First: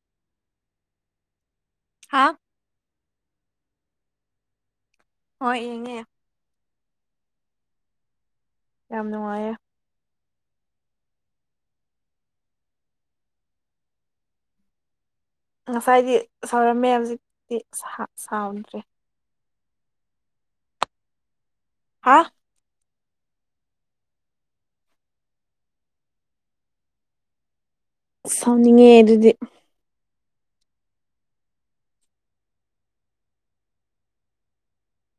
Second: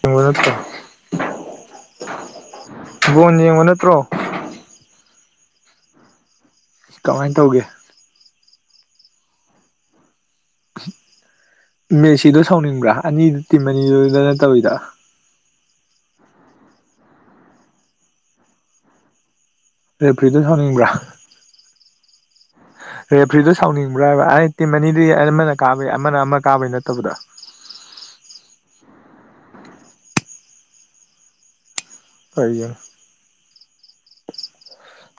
ꯌꯦꯡꯕ ꯅꯠꯇ꯭ꯔꯣ ꯍꯥ ꯕꯣꯟ ꯌꯦꯡꯕ ꯅꯠꯇ꯭ꯔꯣ ꯍꯣꯏ ꯌꯦꯡꯉꯦ ꯀꯃꯥꯏꯅ ꯇꯧꯒꯦ ꯌꯥꯝ ꯅꯨꯡꯉꯥꯏꯌꯦ ꯃꯦꯠꯁꯤꯗꯣ ꯁꯥꯎꯅꯤꯡꯕ꯭ꯔꯥ ꯑꯅꯤꯗꯨ ꯇꯤꯝ ꯑꯅꯤꯗꯨꯗ ꯅꯠꯇꯕꯤꯗ ꯉꯁꯥꯏꯗꯤ ꯁꯥꯎꯔꯝꯃꯦ ꯍꯧꯖꯤꯛꯇꯤ ꯁꯥꯎ ꯁꯥꯎꯗ꯭ꯔꯦ ꯔꯦꯐ꯭ꯔꯤꯗꯣ ꯁꯥꯎꯅꯤꯡꯕ꯭ꯔꯥ ꯍꯥꯥ ꯔꯦꯐ꯭ꯔꯤꯗ‌ꯣ ꯁꯥꯎꯅꯤꯡꯕ꯭ꯔꯥ ꯍꯥꯏꯕ ꯑꯩ ꯇꯤꯝ ꯑꯅꯤꯗꯨꯏ ꯑꯃꯥꯅ ꯀꯥꯕꯩ ꯑꯃꯥꯅ ꯑꯃꯥ ꯀꯥꯕꯩ ꯅꯠꯇꯕꯗ ꯁꯥꯎꯅꯤꯡꯉꯦ ꯑꯗꯨꯗꯤ ꯀꯩꯒꯤ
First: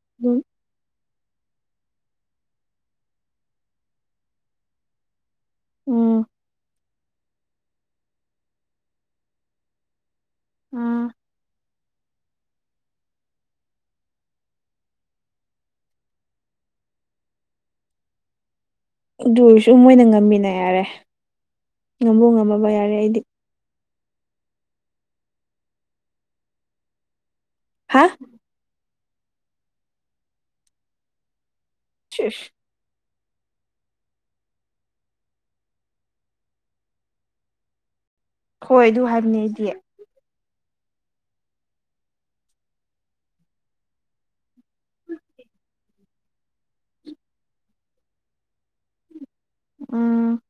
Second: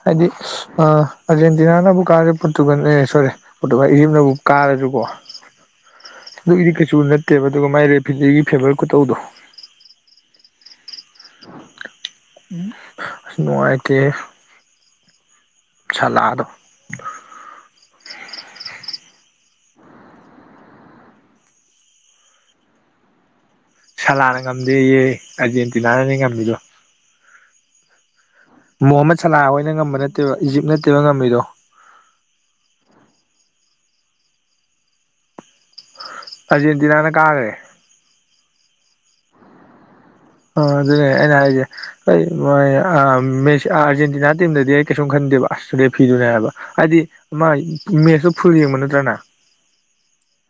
ꯍꯥꯏꯗꯤ ꯑꯗꯨꯝ ꯑꯥ ꯑꯔꯖꯦꯟꯇꯤꯅꯥꯅꯕꯨ ꯀꯥꯔ ꯄꯔ‌ꯣꯇꯨꯒꯟ ꯑꯦ ꯁꯣꯔ‌ꯦ ꯄꯔ‌ꯣꯇꯨꯒ ꯏꯖꯤꯞꯅ ꯕꯨ ꯀꯥꯔꯖꯨꯀꯣ ꯎꯝ ꯑꯗꯨꯒꯤꯗꯤ ꯀꯩꯁꯨ ꯅꯠꯇꯦꯕ ꯑꯗꯨꯒ ꯃꯥꯏ ꯔꯦꯐꯤꯖꯤꯒꯤ ꯐꯦꯕꯔ ꯈꯨꯇꯧꯗꯣ [unintelligible] ꯅꯨꯉꯥꯏꯇꯦꯍ‌ꯦ ꯁꯂꯥꯗꯣ ꯑꯗꯨ ꯑ‌ꯣꯏꯁꯨ ꯃꯣꯏꯅ ꯉꯝꯃꯤꯅ ꯌꯥꯔꯦ ꯉꯝꯕꯨ ꯉꯝꯃꯕ ꯌꯥꯔꯦ ꯑꯩꯗꯤ ꯁꯂꯥꯅ ꯉꯝꯗꯤꯌꯦ ꯑꯔꯖꯦꯟꯇꯤꯅꯥꯅꯅꯦ ꯉꯝꯃꯤꯗꯣ ꯍꯥ ꯃꯣꯍꯃꯠ ꯁꯂꯥ ꯍꯣꯏꯅ ꯉꯝꯕ ꯅꯠꯇꯦꯕ ꯏꯖꯤꯞ ꯅꯠꯇꯦꯕ ꯉꯝꯃꯤꯗꯣ [unintelligible] ꯑꯔꯖꯦꯟꯇꯤꯅꯥꯅ ꯀꯥꯒꯔ‌ꯦ ꯈ‌ꯣꯏ ꯑꯗꯨ ꯍꯥꯏꯕꯅ‌ꯦ ꯑꯩꯗꯤ ꯑ ꯑꯗꯨꯅꯦ ꯑꯩꯅ ꯍꯥꯏꯖ‌ꯦ ꯑꯩ ꯃꯣꯏ ꯑꯥ ꯃ‌ꯦꯁ ꯑꯥ ꯑꯥꯔꯖꯦꯟꯇꯤꯅꯥ ꯇꯤꯝꯗꯗꯤ ꯑꯩ ꯀꯩꯁꯨꯝ ꯈꯟꯗꯦꯕ ꯑꯁ ꯔ‌ꯦꯐꯤꯗꯨꯅꯦ ꯍꯥꯏꯕ ꯍꯥꯏꯗꯤ ꯃꯥꯏ ꯃꯦꯁꯇꯨ ꯐꯨꯜ ꯌ‌ꯦꯡꯕ ꯅꯇꯔꯥ ꯅꯥ ꯎꯝ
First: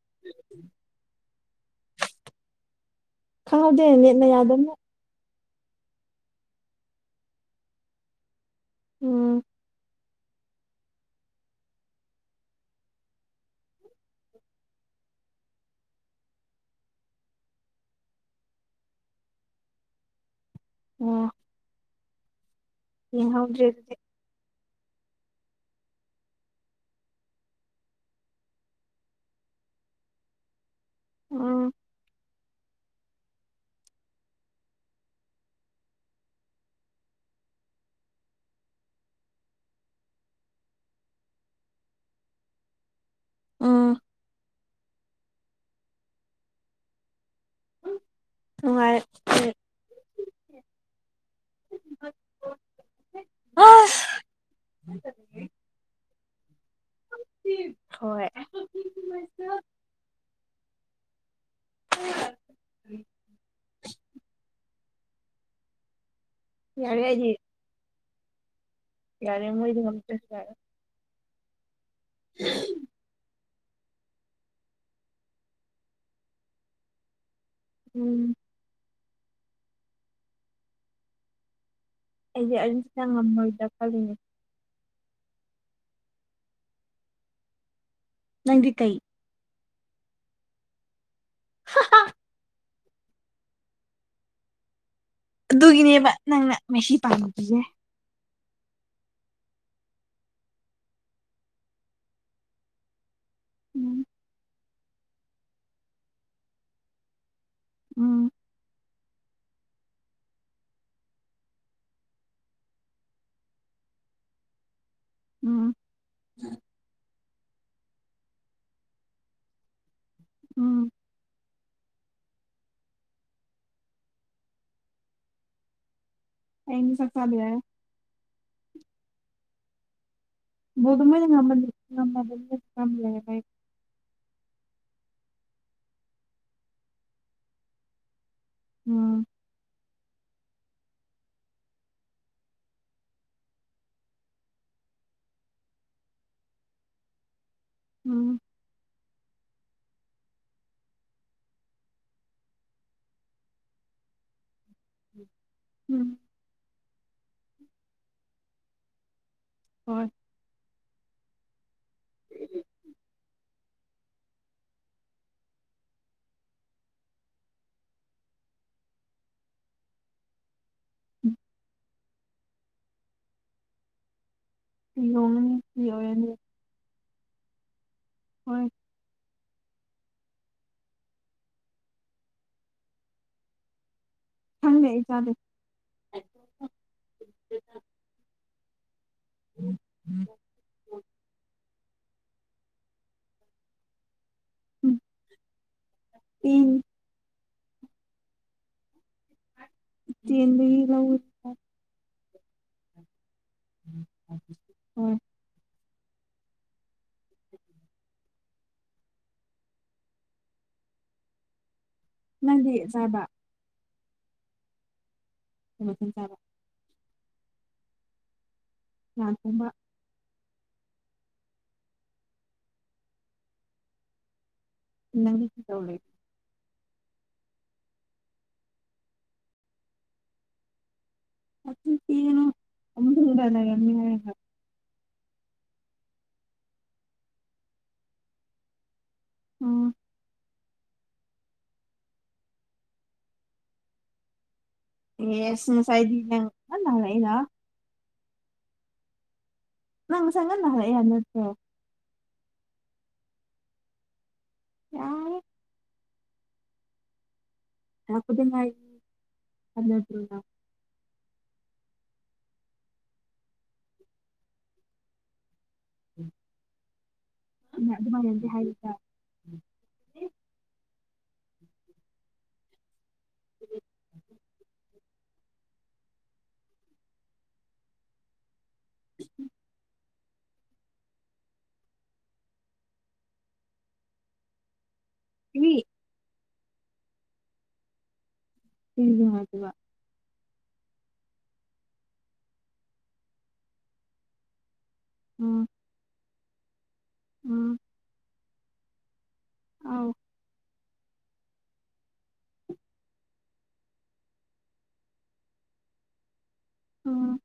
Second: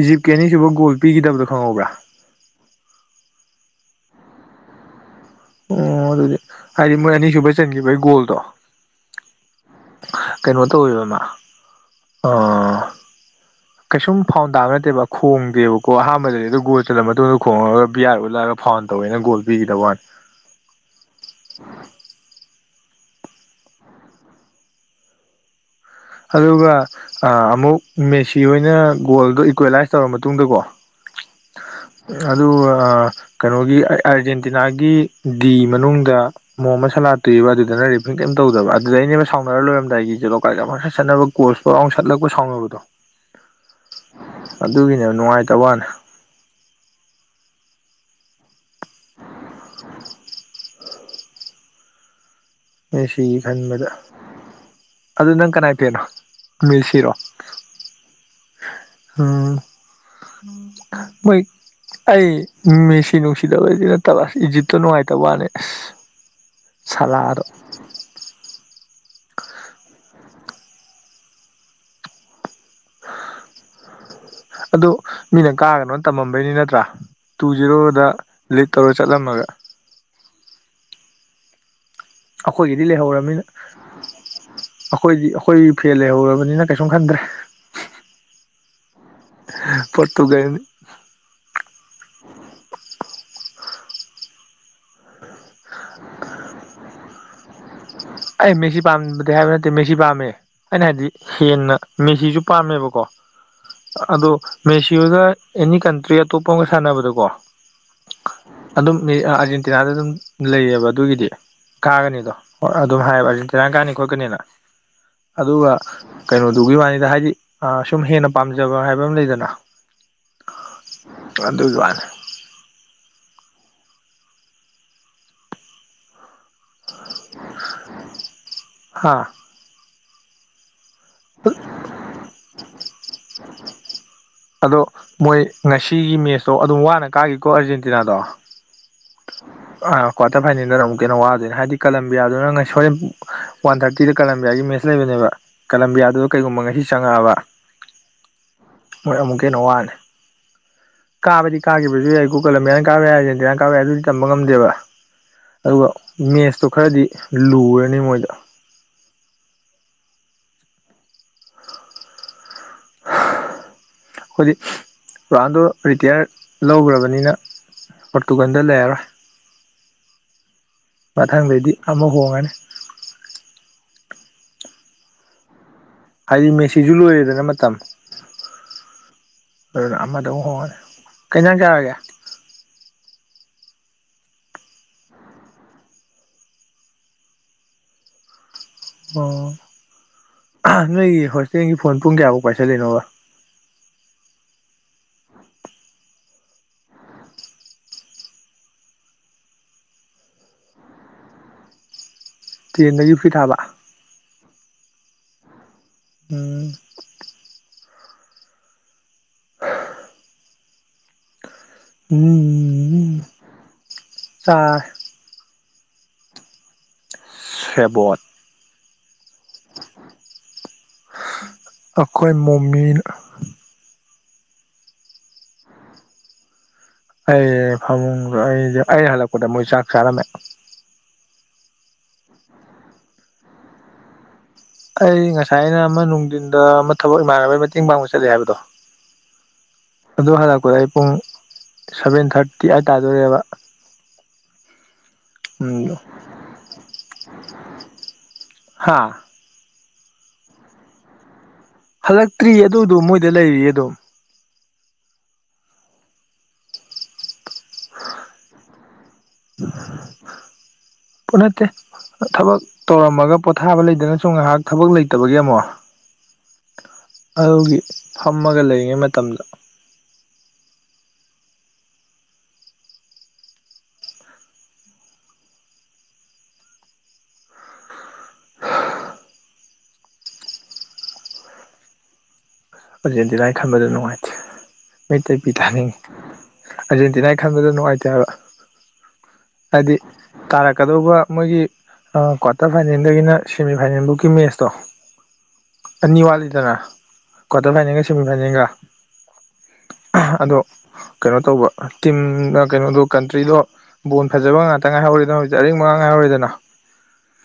ꯏꯖꯤꯞꯀꯤ ꯑꯅꯤꯁꯨꯕ ꯒꯣꯜ ꯄꯤꯒꯤꯗꯕꯗꯣ ꯈꯪꯍꯧꯕ꯭ꯔꯥ ꯈꯪꯍꯧꯗꯦ ꯅꯦꯠꯅ ꯌꯥꯗꯝꯅ ꯑꯣ ꯑꯗꯨꯗꯤ ꯍꯥꯏꯗꯤ ꯃꯣꯏ ꯑꯅꯤꯁꯨꯕꯩ ꯆꯟꯒꯤꯕꯩ ꯒꯣꯜꯗꯣ ꯎꯝ ꯀꯩꯅꯣ ꯇꯧꯋ‌ꯦꯕ ꯃꯥ ꯑꯥ ꯀꯩꯁꯨꯝ ꯐꯥꯎꯟ ꯇꯥꯕ ꯅꯠꯇꯦꯕ ꯈꯣꯡꯗꯦꯕꯀꯣ ꯑꯍꯥꯟꯕꯗꯗꯤ ꯑꯗꯨ ꯒꯣꯜ ꯆꯜꯂ ꯃꯇꯨꯡ ꯈꯣꯡꯉꯒ ꯕꯤ ꯑꯥꯔ ꯎꯠꯂꯒ ꯐꯥꯎꯟ ꯇꯧꯋꯦꯅ ꯒꯣꯜ ꯄꯤꯒꯤꯗꯕꯋꯥꯟ ꯑꯣ [inaudible] ꯌꯦꯡ ꯍꯧꯗ꯭ꯔꯦ ꯑꯗꯨꯗꯤ ꯑꯗꯨꯒ ꯑꯥ ꯑꯃꯨꯛ ꯃꯦꯁꯤ ꯍ‌ꯣꯏꯅ ꯒꯣꯜꯗꯣ ꯏꯀ꯭ꯋꯦꯂꯥꯏꯁ ꯇꯧꯔ ꯃꯇꯨꯡꯗ ꯀꯣ ꯎꯝ ꯑꯗꯨꯒ ꯀꯩꯅꯣꯒꯤ ꯑꯔꯖꯦꯟꯇꯤꯅꯥꯒꯤ ꯗꯤ ꯃꯅꯨꯡꯗ ꯃꯣꯃꯥ ꯃꯁꯂꯥ ꯇꯨꯏꯕ ꯑꯗꯨꯗꯅ ꯔ‌ꯦꯐꯔꯤ ꯀꯩꯝ ꯇꯧꯗꯕ ꯑꯗꯨꯗꯩꯅꯅꯦꯕ ꯁꯥꯎꯅꯔ ꯂꯣꯏꯔꯝꯗꯥꯏꯒꯤꯖ‌ꯦ [unintelligible] ꯁꯟꯅꯕ ꯀꯣꯔꯁ ꯐꯥꯎ ꯌꯥꯎꯟ ꯁꯠꯂꯛꯄ ꯁꯥꯎꯅꯕꯗꯣ ꯑꯥ ꯑꯗꯨꯒꯤꯅꯦꯕ ꯅꯨꯡꯉꯥꯏꯇꯕꯋꯥꯅꯦ ꯅꯨꯡꯉꯥꯏ [inaudible] ꯃ‌ꯦꯁꯤꯒꯤ ꯈꯟꯕꯗ ꯑꯗꯨ ꯅꯪ ꯀꯅꯥꯏ ꯐ‌ꯦꯟꯅꯣ ꯃ‌ꯦꯁꯤꯔꯣ ꯇꯤꯞ ꯊ‌ꯣꯏ [unintelligible] ꯃꯣꯏ ꯑꯩ ꯃꯦꯁꯤ ꯅꯨꯡꯁꯤꯗꯕꯩ ꯗꯤ ꯅꯠꯇꯕ ꯏꯛꯖꯤꯠ ꯇꯨ ꯅꯨꯉꯥꯏꯇꯕꯋꯥꯅꯦ ꯑꯁ ꯌꯥꯔꯦ ꯑꯩꯗꯤ ꯁꯂꯥꯗꯣ ꯌꯥꯔꯦ ꯃꯣꯏꯗꯤ ꯉꯝꯇꯔꯦ ꯎꯝ ꯑꯗꯨ ꯃꯤꯅ ꯀꯥꯒꯅꯣ ꯇꯝꯃꯝꯕꯩꯅꯤ ꯅꯠꯇ꯭ꯔꯥ ꯇꯨ ꯖꯤꯔꯣꯗ ꯎꯝ ꯂꯤꯠ ꯇꯧꯔ ꯆꯠꯂꯝꯃꯒ ꯑꯩꯗꯤ ꯑꯩꯈꯣꯏꯒꯤꯗꯤ ꯑꯥꯔꯖꯦꯟꯇꯤꯅꯥ ꯂꯩꯍꯧꯔꯝꯃꯤꯅ ꯉꯝꯃꯣꯏꯗ꯭ꯔꯥ ꯈꯜꯂꯤꯅꯦ ꯑꯩꯈꯣꯏꯗꯤ ꯑꯩꯈꯣꯏ ꯐꯦꯜ ꯂꯩꯍꯧꯔꯕꯅꯤꯅ ꯀꯩꯁꯨꯝ ꯈꯟꯗ꯭ꯔꯦ ꯅꯪꯗꯤ ꯀꯩ ꯄꯣꯔꯇꯨꯒꯟ ꯍꯥꯍꯥ ꯑꯗꯨꯒꯤꯅꯦꯕ ꯅꯪꯅ ꯃꯦꯁꯤ ꯄꯥꯝꯗꯤꯖꯦ ꯑꯩ ꯃꯦꯁꯤ ꯄꯥꯝꯗꯦ ꯍꯥꯏꯕ ꯅꯠꯇꯦ ꯃꯦꯁꯤ ꯄꯥꯝꯃꯦ ꯑꯩꯅ ꯍꯥꯏꯕꯗꯤ ꯍꯦꯟꯅ ꯃꯦꯁꯤꯁꯨ ꯄꯥꯝꯃꯦꯕꯀꯣ ꯎꯝ ꯑꯗꯣ ꯃꯦꯁꯤꯍꯣꯢꯒ ꯑꯦꯅꯤ ꯀꯟꯇ꯭ꯔꯤ ꯑꯇꯣꯞꯄ ꯑꯃꯒ ꯁꯥꯟꯅꯕꯗꯀꯣ ꯎꯝ ꯑꯗꯨꯝ ꯃꯤ ꯑ ꯑꯥꯔꯖꯦꯟꯇꯤꯅꯥꯗ ꯑꯗꯨꯝ ꯂꯩꯌꯦꯕ ꯑꯗꯨꯒꯤꯗꯤ ꯀꯥꯒꯅꯤꯗꯣ ꯑꯗꯨꯝ ꯍꯥꯏꯌꯦꯕ ꯑꯥꯔꯖꯦꯟꯇꯤꯅꯥ ꯀꯥꯅꯤ ꯈꯣꯠꯀꯅꯤꯅ ꯑꯗꯨꯒ ꯎꯝ ꯀꯩꯅꯣꯗꯨꯒꯤ ꯋꯥꯅꯤꯗ ꯍꯥꯏꯗꯤ ꯑ ꯁꯨꯝ ꯍꯦꯟꯅ ꯄꯥꯝꯖꯕ ꯍꯥꯏꯕ ꯑꯃ ꯂꯩꯗꯅ ꯎꯝ ꯑꯗꯨꯒꯤ ꯋꯥꯅꯦ ꯍꯌꯦꯡ ꯗꯤ ꯆꯥꯛ ꯆꯥꯕꯥ ꯌꯥꯏ ꯍꯥꯥ ꯕꯣꯟꯗꯣ ꯃꯣꯢꯅ ꯉꯝꯕꯗꯤ ꯉꯝꯃꯦ ꯉꯝꯃꯦ ꯍꯥꯢꯗ ꯑꯗꯣ ꯃꯣꯏ ꯉꯁꯤꯒꯤ ꯃꯦꯠꯁꯇꯣ ꯑꯗꯨꯝ ꯋꯥꯅ ꯀꯥꯒꯤꯀꯣ ꯑꯥꯔꯖꯦꯟꯇꯤꯅꯥꯗꯣ ꯎꯝ [unintelligible] ꯑ ꯀ꯭ꯋꯥꯔꯇꯔ ꯐꯥꯏꯅꯦꯜꯗꯅ ꯑꯃꯨꯛꯀ ꯍꯦꯟꯅ ꯋꯥꯗꯣꯏꯅꯦ ꯍꯥꯏꯗꯤ ꯀꯂꯝꯕꯤꯌꯥꯗꯨꯅ ꯉꯁ ꯍꯣꯔꯦꯟ ꯋꯥꯟ ꯊꯥꯔꯇꯤꯗ ꯀꯂꯝꯕꯤꯌꯥꯒꯤ ꯃꯦꯠꯁ ꯁꯤ ꯂꯩꯕꯅꯦꯕ ꯀꯂꯝꯕꯤꯌꯥꯗꯨꯅ ꯀꯩꯒꯨꯝꯕ ꯉꯁꯤ ꯆꯪꯉꯛꯑꯕ ꯎꯝ ꯃꯣꯏ ꯑꯃꯨꯛꯀ ꯍꯦꯟꯅ ꯋꯥꯅꯤ ꯀꯥꯕꯗꯤ ꯀꯥꯒꯤꯕꯖꯨ ꯌꯥꯏ ꯀꯣ ꯀꯂꯝꯕꯤꯌꯥꯅ ꯀꯥꯕ ꯌꯥꯏ ꯑꯖꯦꯟꯇꯤꯅꯅ ꯀꯥꯕ ꯌꯥꯏ ꯑꯗꯨꯗꯤ ꯇꯝꯕ ꯉꯝꯗꯦꯕ ꯑꯗꯨꯒ ꯎꯝ ꯃꯦꯁꯇꯣ ꯈꯔꯗꯤ ꯂꯨꯔꯅꯤ ꯃꯣꯏꯗ ꯍꯣꯏ ꯑꯩꯈꯣꯏꯗꯤ ꯔꯣꯑꯟꯗꯣ ꯔꯤꯇꯤꯌꯥꯔ ꯂꯧꯒ꯭ꯔꯕꯅꯤꯅ ꯄꯣꯔꯇꯨꯒꯜꯗ ꯂꯩꯔꯔꯣꯏ ꯃꯊꯪꯗꯩꯗꯤ ꯑꯃ ꯍꯣꯡꯉꯅꯤ ꯌꯨꯝꯅꯤ ꯃꯤꯑꯣꯢꯔꯅꯤ ꯗꯤ ꯃꯦꯁꯤꯁꯨ ꯂꯣꯏꯔꯦꯗꯅ ꯃꯇꯝ ꯍꯣꯏ ꯑꯗꯨꯅ ꯑꯃꯗ ꯑꯃꯨꯛ ꯍꯣꯡꯉꯅꯤ ꯀꯩ ꯏꯟꯖꯥꯡ ꯆꯔꯒꯦ ꯊꯪꯗꯦ ꯑꯩ ꯆꯥꯗꯦ ꯑꯣ ꯅꯣꯏꯒꯤ ꯍꯣꯁꯇꯦꯜꯒꯤ ꯐꯣꯟ ꯄꯨꯡ ꯀꯌꯥꯕꯧ ꯄꯥꯏꯁꯜꯂꯤꯅꯣꯕ ꯢꯝ ꯇꯦꯟꯗꯒꯤ ꯂꯧꯋꯤ ꯇꯦꯟꯗꯒꯤ ꯐ꯭ꯔꯤ ꯊꯥꯕ ꯎꯝ ꯎꯝ [inaudible] ꯅꯪꯗꯤ ꯆꯥꯔꯕ ꯑ [unintelligible] ꯁꯦꯕꫭꯠ ꯂꯥꯟ ꯇꯝꯕ ꯑꯩꯈꯣꯏ ꯃꯣꯃꯤꯅ ꯅꯪꯗꯤ ꯀꯧꯗꯧꯔꯤꯕ ꯑꯩ ꯐꯃꯨꯡꯗ ꯑꯩ ꯍꯜꯂꯛꯄꯗ ꯃꯣꯏ ꯆꯥꯛ ꯆꯥꯔꯝꯃꯦ ꯅꯆꯤꯟ ꯊꯤꯒꯅꯨ ꯐꯃꯨꯡꯗ ꯂꯩꯔꯝꯅꯤ ꯍꯥꯏꯔꯒ ꯑꯩ ꯉꯁꯥꯏꯅ ꯑꯃ ꯅꯨꯡꯊꯤꯟꯗ ꯑꯃ ꯊꯕꯛ ꯏꯃꯥꯟꯅꯕꯒꯤ ꯃꯇꯦꯡ ꯄꯥꯡꯕ ꯆꯠꯂꯤ ꯍꯥꯏꯕꯗꯣ ꯎꯝ ꯑꯗꯨ ꯍꯜꯂꯛꯄꯗ ꯑꯩ ꯄꯨꯡ ꯁꯚꯦꯟ ꯊꯥꯔꯇꯤ ꯑꯥꯏꯠ ꯇꯥꯗꯣꯔꯦꯕ ꯑꯦꯁ ꯎꯝ ꯉꯁꯥꯏꯗꯤ ꯅꯪ ꯉꯟꯅ ꯍꯜꯂꯛꯏꯅ ꯍꯥꯥ ꯅꯪ ꯉꯁꯥꯏ ꯉꯟꯅ ꯍꯜꯂꯛꯏ ꯍꯥꯏꯕ ꯅꯠꯇ꯭ꯔꫭ ꯍꯜꯂꯛꯇ꯭ꯔꯤ ꯑꯗꯨꯗꯨ ꯃꯣꯏꯗ ꯂꯩꯔꯤꯌꯦ ꯑꯗꯨꯝ [inaudible] ꯍꯜꯂꯛꯄꯗ ꯉꯥꯏ [inaudible] ꯅꯠꯇꯦ ꯊꯕꯛ ꯇꯧꯔꯝꯃꯒ ꯄꯣꯊꯥꯕ ꯂꯩꯗꯅꯁꯨꯝ ꯉꯥꯏꯍꯥꯛ ꯊꯕꯛ ꯂꯩꯇꯕꯒꯤ ꯑꯃꯨꯛ ꯑꯗꯨꯒꯤ ꯅꯪ ꯑꯗꯨꯃꯥꯏꯅꯗꯤ ꯐꯝꯃꯒ ꯍꯥꯏꯗꯦꯗ ꯂꯩꯔꯤꯉꯩ ꯃꯇꯝꯗꫭ ꯀꯔꯤ [inaudible] [inaudible] ꯑꯥꯔꯖꯦꯟꯇꯤꯅꯥꯏ ꯈꯟꯕꯗ ꯅꯨꯡꯉꯥꯏꯇꯦ ꯃꯤꯠꯇꯩ ꯄꯤ [unintelligible] ꯑꯥꯔꯖꯦꯟꯇꯤꯅꯥꯒꯤ ꯈꯟꯕꯗ ꯅꯨꯡꯉꯥꯏꯇꯦ ꯍꯥꯏꯕ ꯀꯩꯒꯤ ꯅꯨꯉꯥꯏꯇ꯭ꯔꯤꯕ ꯍꯥꯏꯗꯤ ꯇꯥꯔꯛꯀꯗꯧꯕ ꯃꯣꯏꯒꯤ ꯑ ꯀ꯭ꯋꯥꯔꯇꯔ ꯐꯥꯏꯅꯦꯜꯗꯒꯤꯅ ꯁꯦꯃꯤ ꯐꯥꯏꯅꯦꯜꯐꯧꯀꯤ ꯃꯦꯠꯁꯇꯣ ꯎꯝ ꯑꯅꯤ ꯋꯥꯠꯂꯤꯗꯅ ꯀ꯭ꯋꯥꯇꯔ ꯎꯝ ꯐꯥꯏꯅꯦꯜꯒ ꯁꯦꯃꯤ ꯐꯥꯏꯅꯦꯜꯒ ꯑꯥꯎ ꯑꯗꯣ ꯀꯩꯅꯣ ꯇꯧꯕ ꯇꯤꯝꯅ ꯀꯩꯅꯣꯗꯣ ꯀꯟꯇ꯭ꯔꯤꯗꯣ ꯕꯣꯟ ꯐꯖꯕ ꯉꯥꯛꯇ ꯉꯥꯏꯍꯧꯔꯦ ꯑꯗꯨꯅ ꯍꯧꯖꯤꯛ ꯑꯔꯤꯡꯕ ꯉꯥꯛ ꯉꯥꯏꯍꯧꯔꯦꯗꯅ ꯎꯝ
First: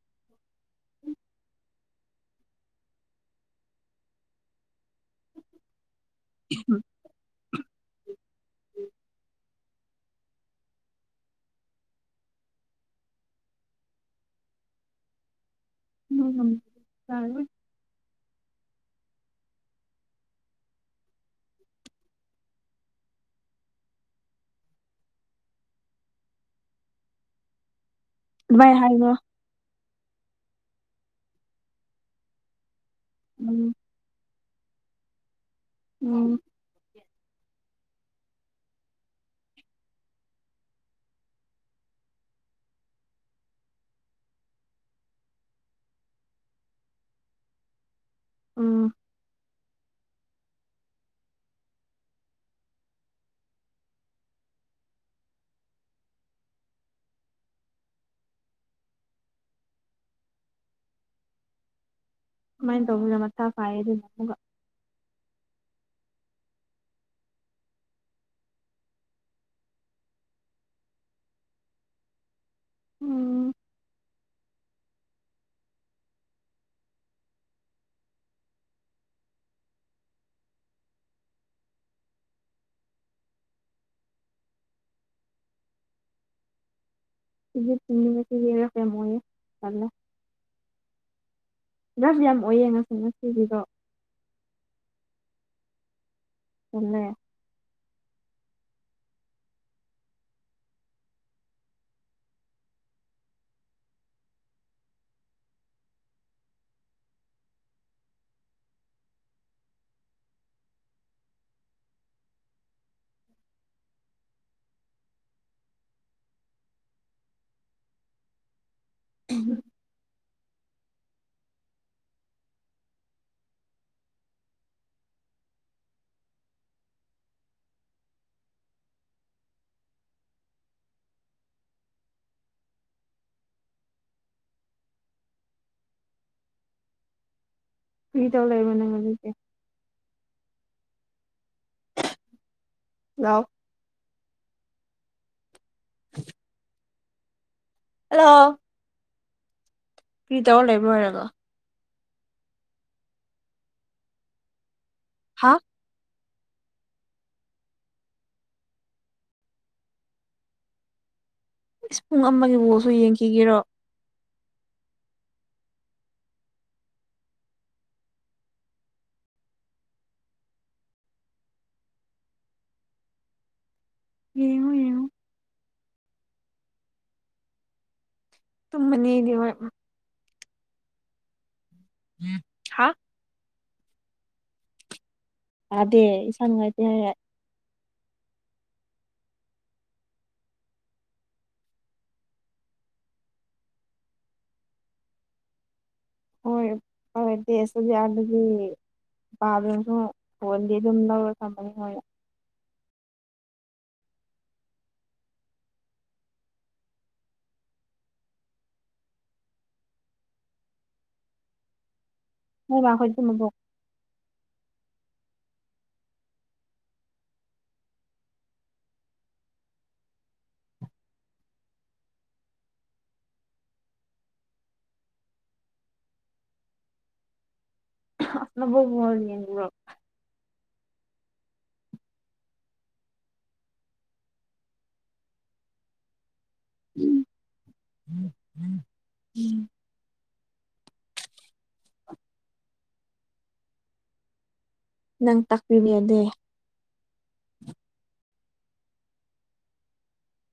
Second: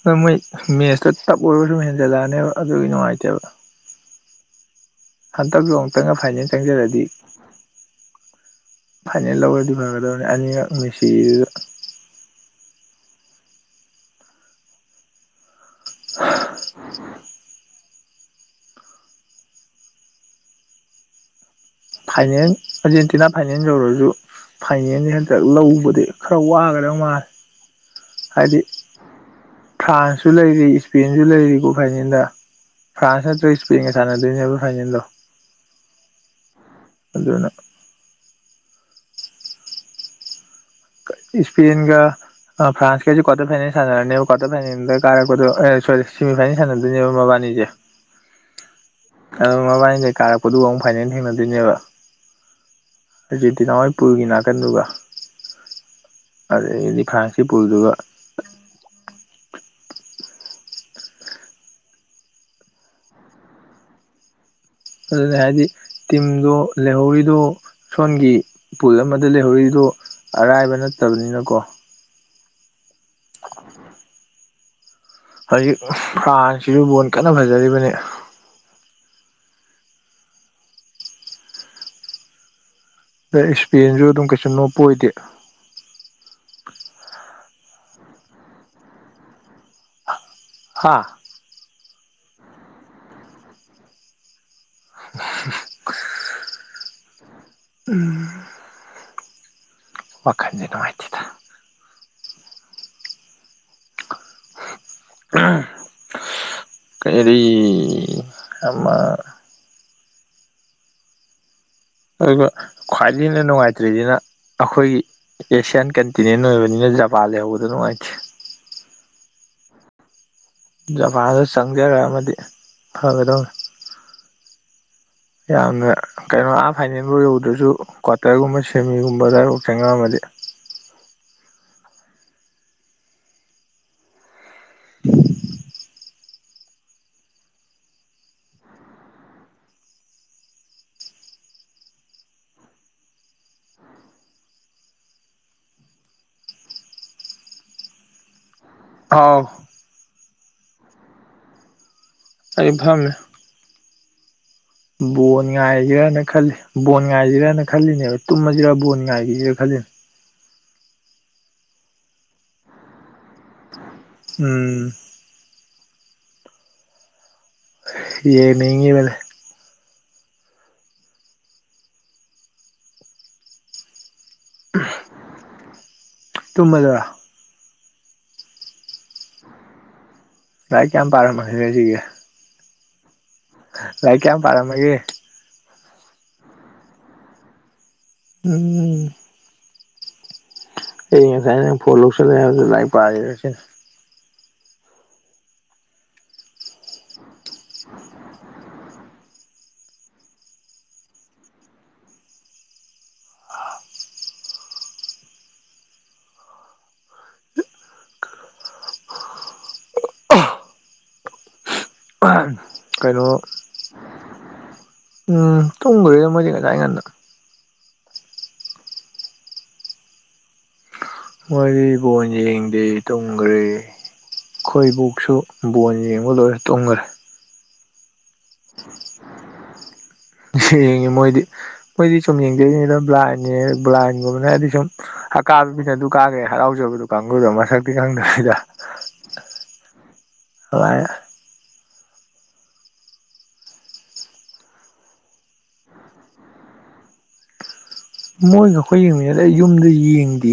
ꯑꯗ ꯃꯣꯏ ꯃꯦꯠꯁꯇ ꯇꯞ ꯑꯣꯏꯔ ꯁꯨꯝ ꯍꯦꯟꯖꯜꯂꯛꯑꯅꯦꯕ ꯑꯗꯨꯒꯤ ꯅꯨꯡꯉꯥꯏꯇꯦꯕ ꯍꯟꯗꯛꯇꯁꯨ ꯑꯃꯨꯛꯇꯪꯒ ꯐꯥꯏꯅꯦꯜ ꯆꯪꯖꯔꯗꯤ ꯐꯥꯏꯅꯦꯜ ꯂꯧꯔꯗꯤ ꯐꯒꯗꯧꯅꯤ ꯑꯅꯤꯔꯛ ꯃꯦꯁꯤ ꯎꯝ [unintelligible] ꯐꯥꯏꯅꯦꯟ ꯑꯥꯔꯖꯦꯟꯇꯤꯅꯥ ꯐꯥꯏꯅꯦꯟꯁ ꯌꯧꯔꯁꯨ ꯐꯥꯏꯅꯦꯜꯁꯦ ꯍꯟꯛꯇꯛ ꯂꯧꯕꯗꯤ ꯈꯔ ꯋꯥꯒꯗꯕ ꯃꯥꯜꯂꯦ ꯍꯥꯏꯗꯤ ꯍꯥꯏꯒꯅꯣ ꯐ꯭ꯔꯥꯟꯁꯁꯨ ꯂꯩꯔꯤ ꯏꯁꯄꯦꯟꯁꯨ ꯂꯩꯔꯤꯀꯣ ꯐꯥꯏꯂꯦꯟꯗ ꯐ꯭ꯔꯥꯟꯁ ꯅꯠꯇ꯭ꯔꯒ ꯎꯝ ꯏꯁꯄꯦꯟꯒ ꯁꯥꯟꯅꯗꯨꯏꯅꯦꯕ ꯐꯥꯏꯅꯦꯜꯗꯣ ꯎꯝ ꯑꯗꯨꯅ ꯏꯁ꯭ꯄꯦꯟꯒ ꯑ ꯐ꯭ꯔꯥꯟꯀꯖꯦ ꯀ꯭ꯋꯥꯇꯔ ꯐꯥꯏꯅꯦꯜ ꯁꯥꯟꯅꯔꯅꯦꯕ ꯀ꯭ꯋꯥꯔꯇꯔ ꯐꯥꯏꯅꯦꯜꯗ ꯀꯥꯔꯛꯄꯗ ꯑꯦ ꯁꯣꯔꯤ ꯁꯦꯃꯤ ꯐꯥꯏꯅꯦꯜ ꯁꯥꯟꯅꯗꯣꯏꯅꯦꯕ ꯃꯕꯥꯟꯅꯤꯖꯦ [inaudible] ꯎꯝ ꯑꯗꯨ ꯃꯕꯥꯟꯅꯤꯗꯩ ꯀꯥꯔꯛꯄꯗꯨꯒ ꯑꯃꯨꯛ ꯐꯥꯏꯅꯦꯜ ꯊꯦꯡꯅꯗꯣꯏꯅꯦꯕ ꯑꯖꯦꯟꯇꯤꯅꯥꯍꯣꯏꯄꯨꯜꯒꯤ ꯅꯥꯀꯟꯗꯨꯒ ꯑꯗꯒꯤꯗꯤ ꯐ꯭ꯔꯥꯟꯁꯀꯤ ꯄꯨꯜꯗꯨꯒ ꯑꯗꯨꯃꯥꯢ ꯇꯧꯕꯗꯨꯅ ꯃꯊꯥ ꯁꯥꯏꯌꯦ ꯑꯗꯨꯅ ꯑꯃꯨꯛꯒ ꯑꯗꯨꯅ ꯍꯥꯏꯗꯤ ꯇꯤꯝꯗꯣ ꯂꯩꯍꯧꯔꯤꯗꯣ ꯁꯣꯟꯒꯤ ꯄꯨꯜ ꯑꯃꯗ ꯂꯩꯍꯧꯔꯤꯗꯣ ꯑꯔꯥꯏꯕ ꯅꯠꯇꯕꯅꯤꯅꯀꯣ ꯎꯝ [inaudible] ꯍꯧꯖꯤꯛ ꯐ꯭ꯔꯥꯟꯁꯤꯁꯨ ꯕꯣꯜ ꯀꯟꯅ ꯐꯖꯔꯤꯕꯅꯦ ꯑꯗꯨ ꯁ꯭ꯄꯦꯟꯖꯨ ꯑꯗꯨꯝ ꯀꯩꯁꯨ ꯅꯣꯞꯄ ꯑꯣꯏꯗꯦ ꯁꯤ [unintelligible] ꯊꯂꯤ [unintelligible] ꯆꯒꯤꯔ [unintelligible] ꯍꯥꯏꯌꯦ ꯇꯜꯂꯦ ꯍꯥꯥ ꯂꯝ ꯌꯥꯝ ꯑꯣꯏꯌꯦ ꯉꯁꯤ ꯃꯦꯁꯤꯒꯤꯗꯣ ꯍ [inaudible] ꯆꯨꯝꯃꯦ ꯎꯝ ꯋꯥꯈꯟꯖꯦ ꯅꯨꯡꯉꯥꯏꯇꯦꯗ ꯎꯝ ꯀꯔꯤ ꯑꯃ ꯑꯗꯨꯒ ꯈ꯭ꯋꯥꯏꯗꯒꯤ ꯍꯦꯟꯅ ꯅꯨꯡꯉꯥꯏꯇ꯭ꯔꯤꯖꯤꯅ ꯑꯈꯣꯏꯒꯤ ꯑꯦꯁꯤꯌꯥꯟ ꯀꯟꯇꯤꯅꯦꯟ ꯑꯣꯏꯕꯅꯤꯅ ꯖꯄꯥꯟ ꯂꯩꯍꯧꯕꯗꯣ ꯅꯨꯡꯉꯥꯏꯇꯦ ꯎꯝ ꯖꯄꯥꯟꯗꯣ ꯆꯪꯖꯔꯛꯑꯝꯃꯗꯤ ꯐꯒꯗꯧꯅꯤ ꯌꯥꯝꯅ ꯀꯩꯅꯣ ꯑꯥ ꯐꯥꯏꯅꯦꯜꯕꯧ ꯌꯧꯗ꯭ꯔꯁꯨ ꯀ꯭ꯋꯥꯇꯔꯒꯨꯝꯕ ꯁꯦꯃꯤꯒꯨꯝꯕ ꯑꯗꯥꯏꯕꯨ ꯆꯪꯉꯛꯑꯝꯃꯗꯤ [inaudible] ꯀꯔꯤ ꯗꯧ ꯂꯩꯕ꯭ꯔꯥ ꯅꯪ ꯑꯗꯨꯗꯤ [unintelligible] [inaudible] ꯍꯜꯂꯣ ꯍꯥꯎ ꯀꯔꯤ ꯗꯧꯔ ꯂꯩꯕ꯭ꯔꯣ ꯍꯥꯏꯔꯒ ꯑꯩ ꯐꯝꯃꯤ ꯕꯣꯟ ꯍꯥ ꯉꯥꯏꯖꯤꯔꯅ ꯈꯜꯂꯤ ꯕꯣꯟ ꯉꯥꯏꯖꯤꯔꯅ ꯈꯜꯂꯤꯅꯦꯕ ꯇꯨꯝꯃꯖꯤꯔꯥ ꯕꯣꯟ ꯉꯥꯏꯖꯤꯔ ꯈꯜꯂꯤ ꯏꯁ ꯄꯨꯡ ꯑꯃꯒꯤ ꯕꯣꯜꯁꯨ ꯌꯦꯡꯈꯤꯒꯦꯔꯣ ꯎꯝ ꯌꯦꯡꯅꯤꯡꯉꯤꯕꯅꯦ ꯌꯦꯡꯉꯣ ꯎꯝ ꯌꯦꯡꯉꯣ ꯇꯨꯝꯃꯗꯔꯥ ꯇꯨꯝꯃꯅꯤ ꯑꯩꯗꯤ ꯍꯣꯏ ꯂꯥꯏꯔꯤꯛ ꯀꯌꯥꯝ ꯄꯥꯔꯝꯃꯒꯦ ꯉꯁꯤꯒꯤ ꯎꯝ ꯍꯥ ꯂꯥꯏꯛ ꯀꯌꯥꯝ ꯄꯥꯔꯝꯃꯒꯦ ꯄꯥꯗꯦ ꯏꯁꯥ ꯅꯨꯡꯉꯥꯏꯇꯦ ꯍꯥꯏꯔ ꯎꯝ ꯑꯩꯗꯤ ꯉꯁꯥꯏ ꯅꯪ ꯐꯣꯟ ꯂꯧꯁꯜꯂꯦ ꯍꯥꯏꯕꯗꯨ ꯂꯥꯏꯔꯤꯛ ꯄꯥꯏꯔ ꯁꯤꯅꯤ ꯍꯣꯏ [unintelligible] ꯄꯥꯗꯔꯁꯨ ꯐꯣꯟꯗꯤ ꯑꯗꯨꯝ ꯂꯧꯔ ꯊꯝꯃꯅꯤ ꯍꯣꯏ ꯀꯩꯅꯣ [unintelligible] ꯎꯝ ꯇꯨꯡꯒꯔꯦ ꯃꯣꯏꯗꯤ ꯉꯁꯥꯏ ꯑꯩ ꯉꯥꯟꯅ ꯃꯗꯤ ꯐꯣꯟ ꯌꯦꯡꯗꯦ ꯇꯨꯝꯒ꯭ꯔꯦ ꯈꯣꯏꯕꯣꯛꯁꯨ ꯕꯣꯟ ꯌꯦꯡꯕ ꯂꯣꯏꯔ ꯇꯣꯡꯈ꯭ꯔꯦ ꯍꯥ ꯅꯕꯣꯛ ꯕꯣꯟ ꯌꯦꯡꯕꯔꯣ ꯌꯦꯡꯉꯤ ꯃꯣꯏꯗꯤ ꯃꯣꯏꯗꯤ ꯁꯨꯝ ꯌꯦꯡꯖꯩꯅꯤꯗ ꯕ꯭ꯂꯥꯏꯟꯅꯦ ꯕ꯭ꯂꯥꯏꯟꯒꯨꯝꯕꯅꯦꯗꯤ ꯁꯨꯝ ꯑꯀꯥꯕ ꯃꯤꯅ ꯑꯗꯨ ꯀꯥꯒ꯭ꯔꯦ ꯍꯔꯥꯎꯖꯕꯗꯣ ꯀꯥꯡꯒꯨꯗꯣ ꯃꯁꯛꯇꯤ ꯈꯪꯗꯕꯤꯗ ꯑꯗꯨꯃꯥꯏꯅ ꯅꯪ ꯇꯥꯛꯄꯤꯕꯗꯦ ꯃꯣꯏꯒ ꯑꯩꯈꯣꯏ ꯌꯦꯡꯃꯤꯟꯅꯦ ꯑꯩ ꯌꯨꯝꯗ ꯌꯦꯡꯗꯦ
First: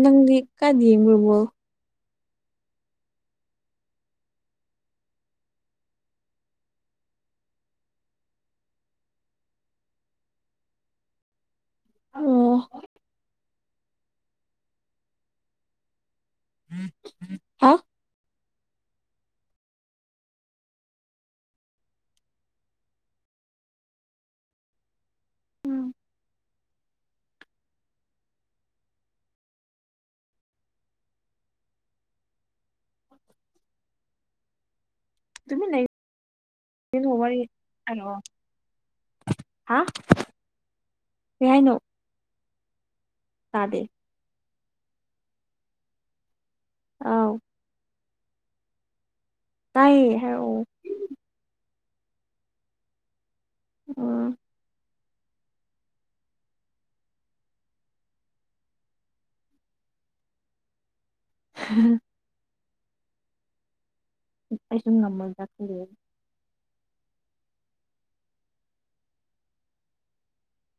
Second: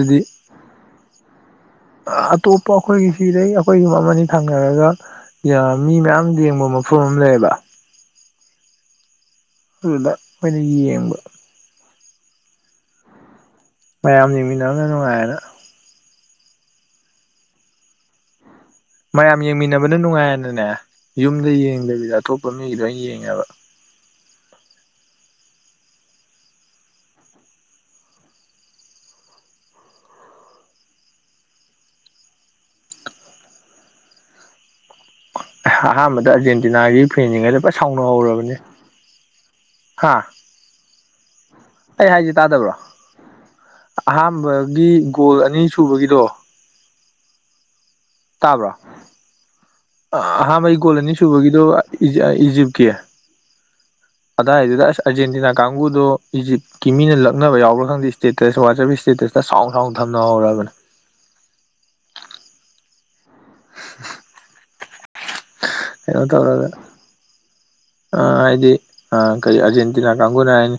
ꯅꯪꯗꯤ ꯀꯥꯏꯗ ꯌꯦꯡꯕ ꯕꯣꯜ ꯑꯇꯣꯞꯄ ꯑꯩꯈꯣꯏꯒꯤ ꯁꯤꯗꯩ ꯑꯩꯈꯣꯏꯒꯨꯝ ꯑꯃꯅꯤ ꯊꯪꯅꯔꯒ ꯌꯥꯝ ꯃꯤ ꯃꯌꯥꯝ ꯌꯦꯡꯕ ꯃꯐꯝ ꯑꯃ ꯂꯩꯌꯦꯕ ꯗꯨꯗ ꯑꯩꯅ ꯌꯦꯡꯕ ꯍꯥꯜꯂꯣ ꯃꯌꯥꯝ ꯌꯦꯅꯡꯃꯤꯟꯅꯕꯅ ꯅꯨꯡꯉꯥꯏꯔꯅ [unintelligible] ꯃꯌꯥꯝ ꯌꯦꯡꯃꯤꯟꯅꯕꯅ ꯅꯨꯡꯉꯥꯏꯅꯅꯦ ꯌꯨꯝꯗ ꯌꯦꯡꯗꯕꯤꯗ ꯑꯇꯣꯞꯄ ꯃꯤꯒꯤ ꯂꯣꯏꯅ ꯌꯦꯡꯉꯦꯕ ꯎꯝ ꯇꯨꯃꯤꯟ ꯑꯍꯥꯟꯕꯗ ꯑꯥꯔꯖꯦꯟꯇꯤꯅꯥꯒꯤ ꯂꯩꯒꯅꯨ ꯋꯥꯔꯤ ꯐꯦꯟꯁꯤꯉꯩꯗꯣ ꯐꯅ ꯁꯥꯎꯅ ꯍꯥꯏꯔꯛꯑꯣ ꯍꯧꯔꯕꯅꯤ ꯍꯥ ꯀꯩꯍꯥꯏꯅꯣ ꯑꯩ ꯍꯥꯏꯁꯤ ꯇꯥꯗꯕ꯭ꯔꯣ ꯇꯗꯦ ꯑꯍꯥꯝꯕꯒꯤ ꯒꯣꯜ ꯑꯅꯤ ꯁꯨꯕꯒꯤꯗꯣ ꯑꯥꯎ ꯇꯥꯕ꯭ꯔꯥ ꯇꯥꯏꯌꯦ ꯍꯥꯏꯔꯛꯑꯣ ꯑꯍꯥꯝꯕꯒꯤ ꯒꯣꯜ ꯑꯅꯤ ꯁꯨꯕꯒꯤꯗꯣ ꯏꯖꯤ ꯏꯖꯤꯞꯀꯤ ꯑꯣ ꯑꯗꯥꯏꯗꯨꯗ ꯑꯁ ꯑꯥꯔꯖꯦꯟꯇꯤꯅꯥ ꯀꯥꯡꯕꯨꯗꯣ ꯏꯖꯤꯞꯀꯤ ꯃꯤꯅ ꯂꯛꯅꯕ ꯌꯥꯎꯕꯥꯔ ꯈꯪꯗꯦ ꯏꯁꯇꯦꯇꯁ ꯋꯥꯆꯞ ꯏꯁꯇꯦꯇꯁ ꯁꯥꯎꯟ ꯁꯥꯎꯟ ꯊꯝꯅꯍꯧꯔꯕꯅꯦ [unintelligible] [unintelligible] ꯑꯩꯁꯨꯝ ꯉꯝꯃ ꯆꯥꯛ [unintelligible] [unintelligible] ꯍꯥꯏꯗꯤ ꯑ ꯀꯔꯤ ꯑꯔꯖꯦꯟꯇꯤꯅꯥ ꯀꯥꯡꯕꯨꯅ ꯍꯥꯏꯅ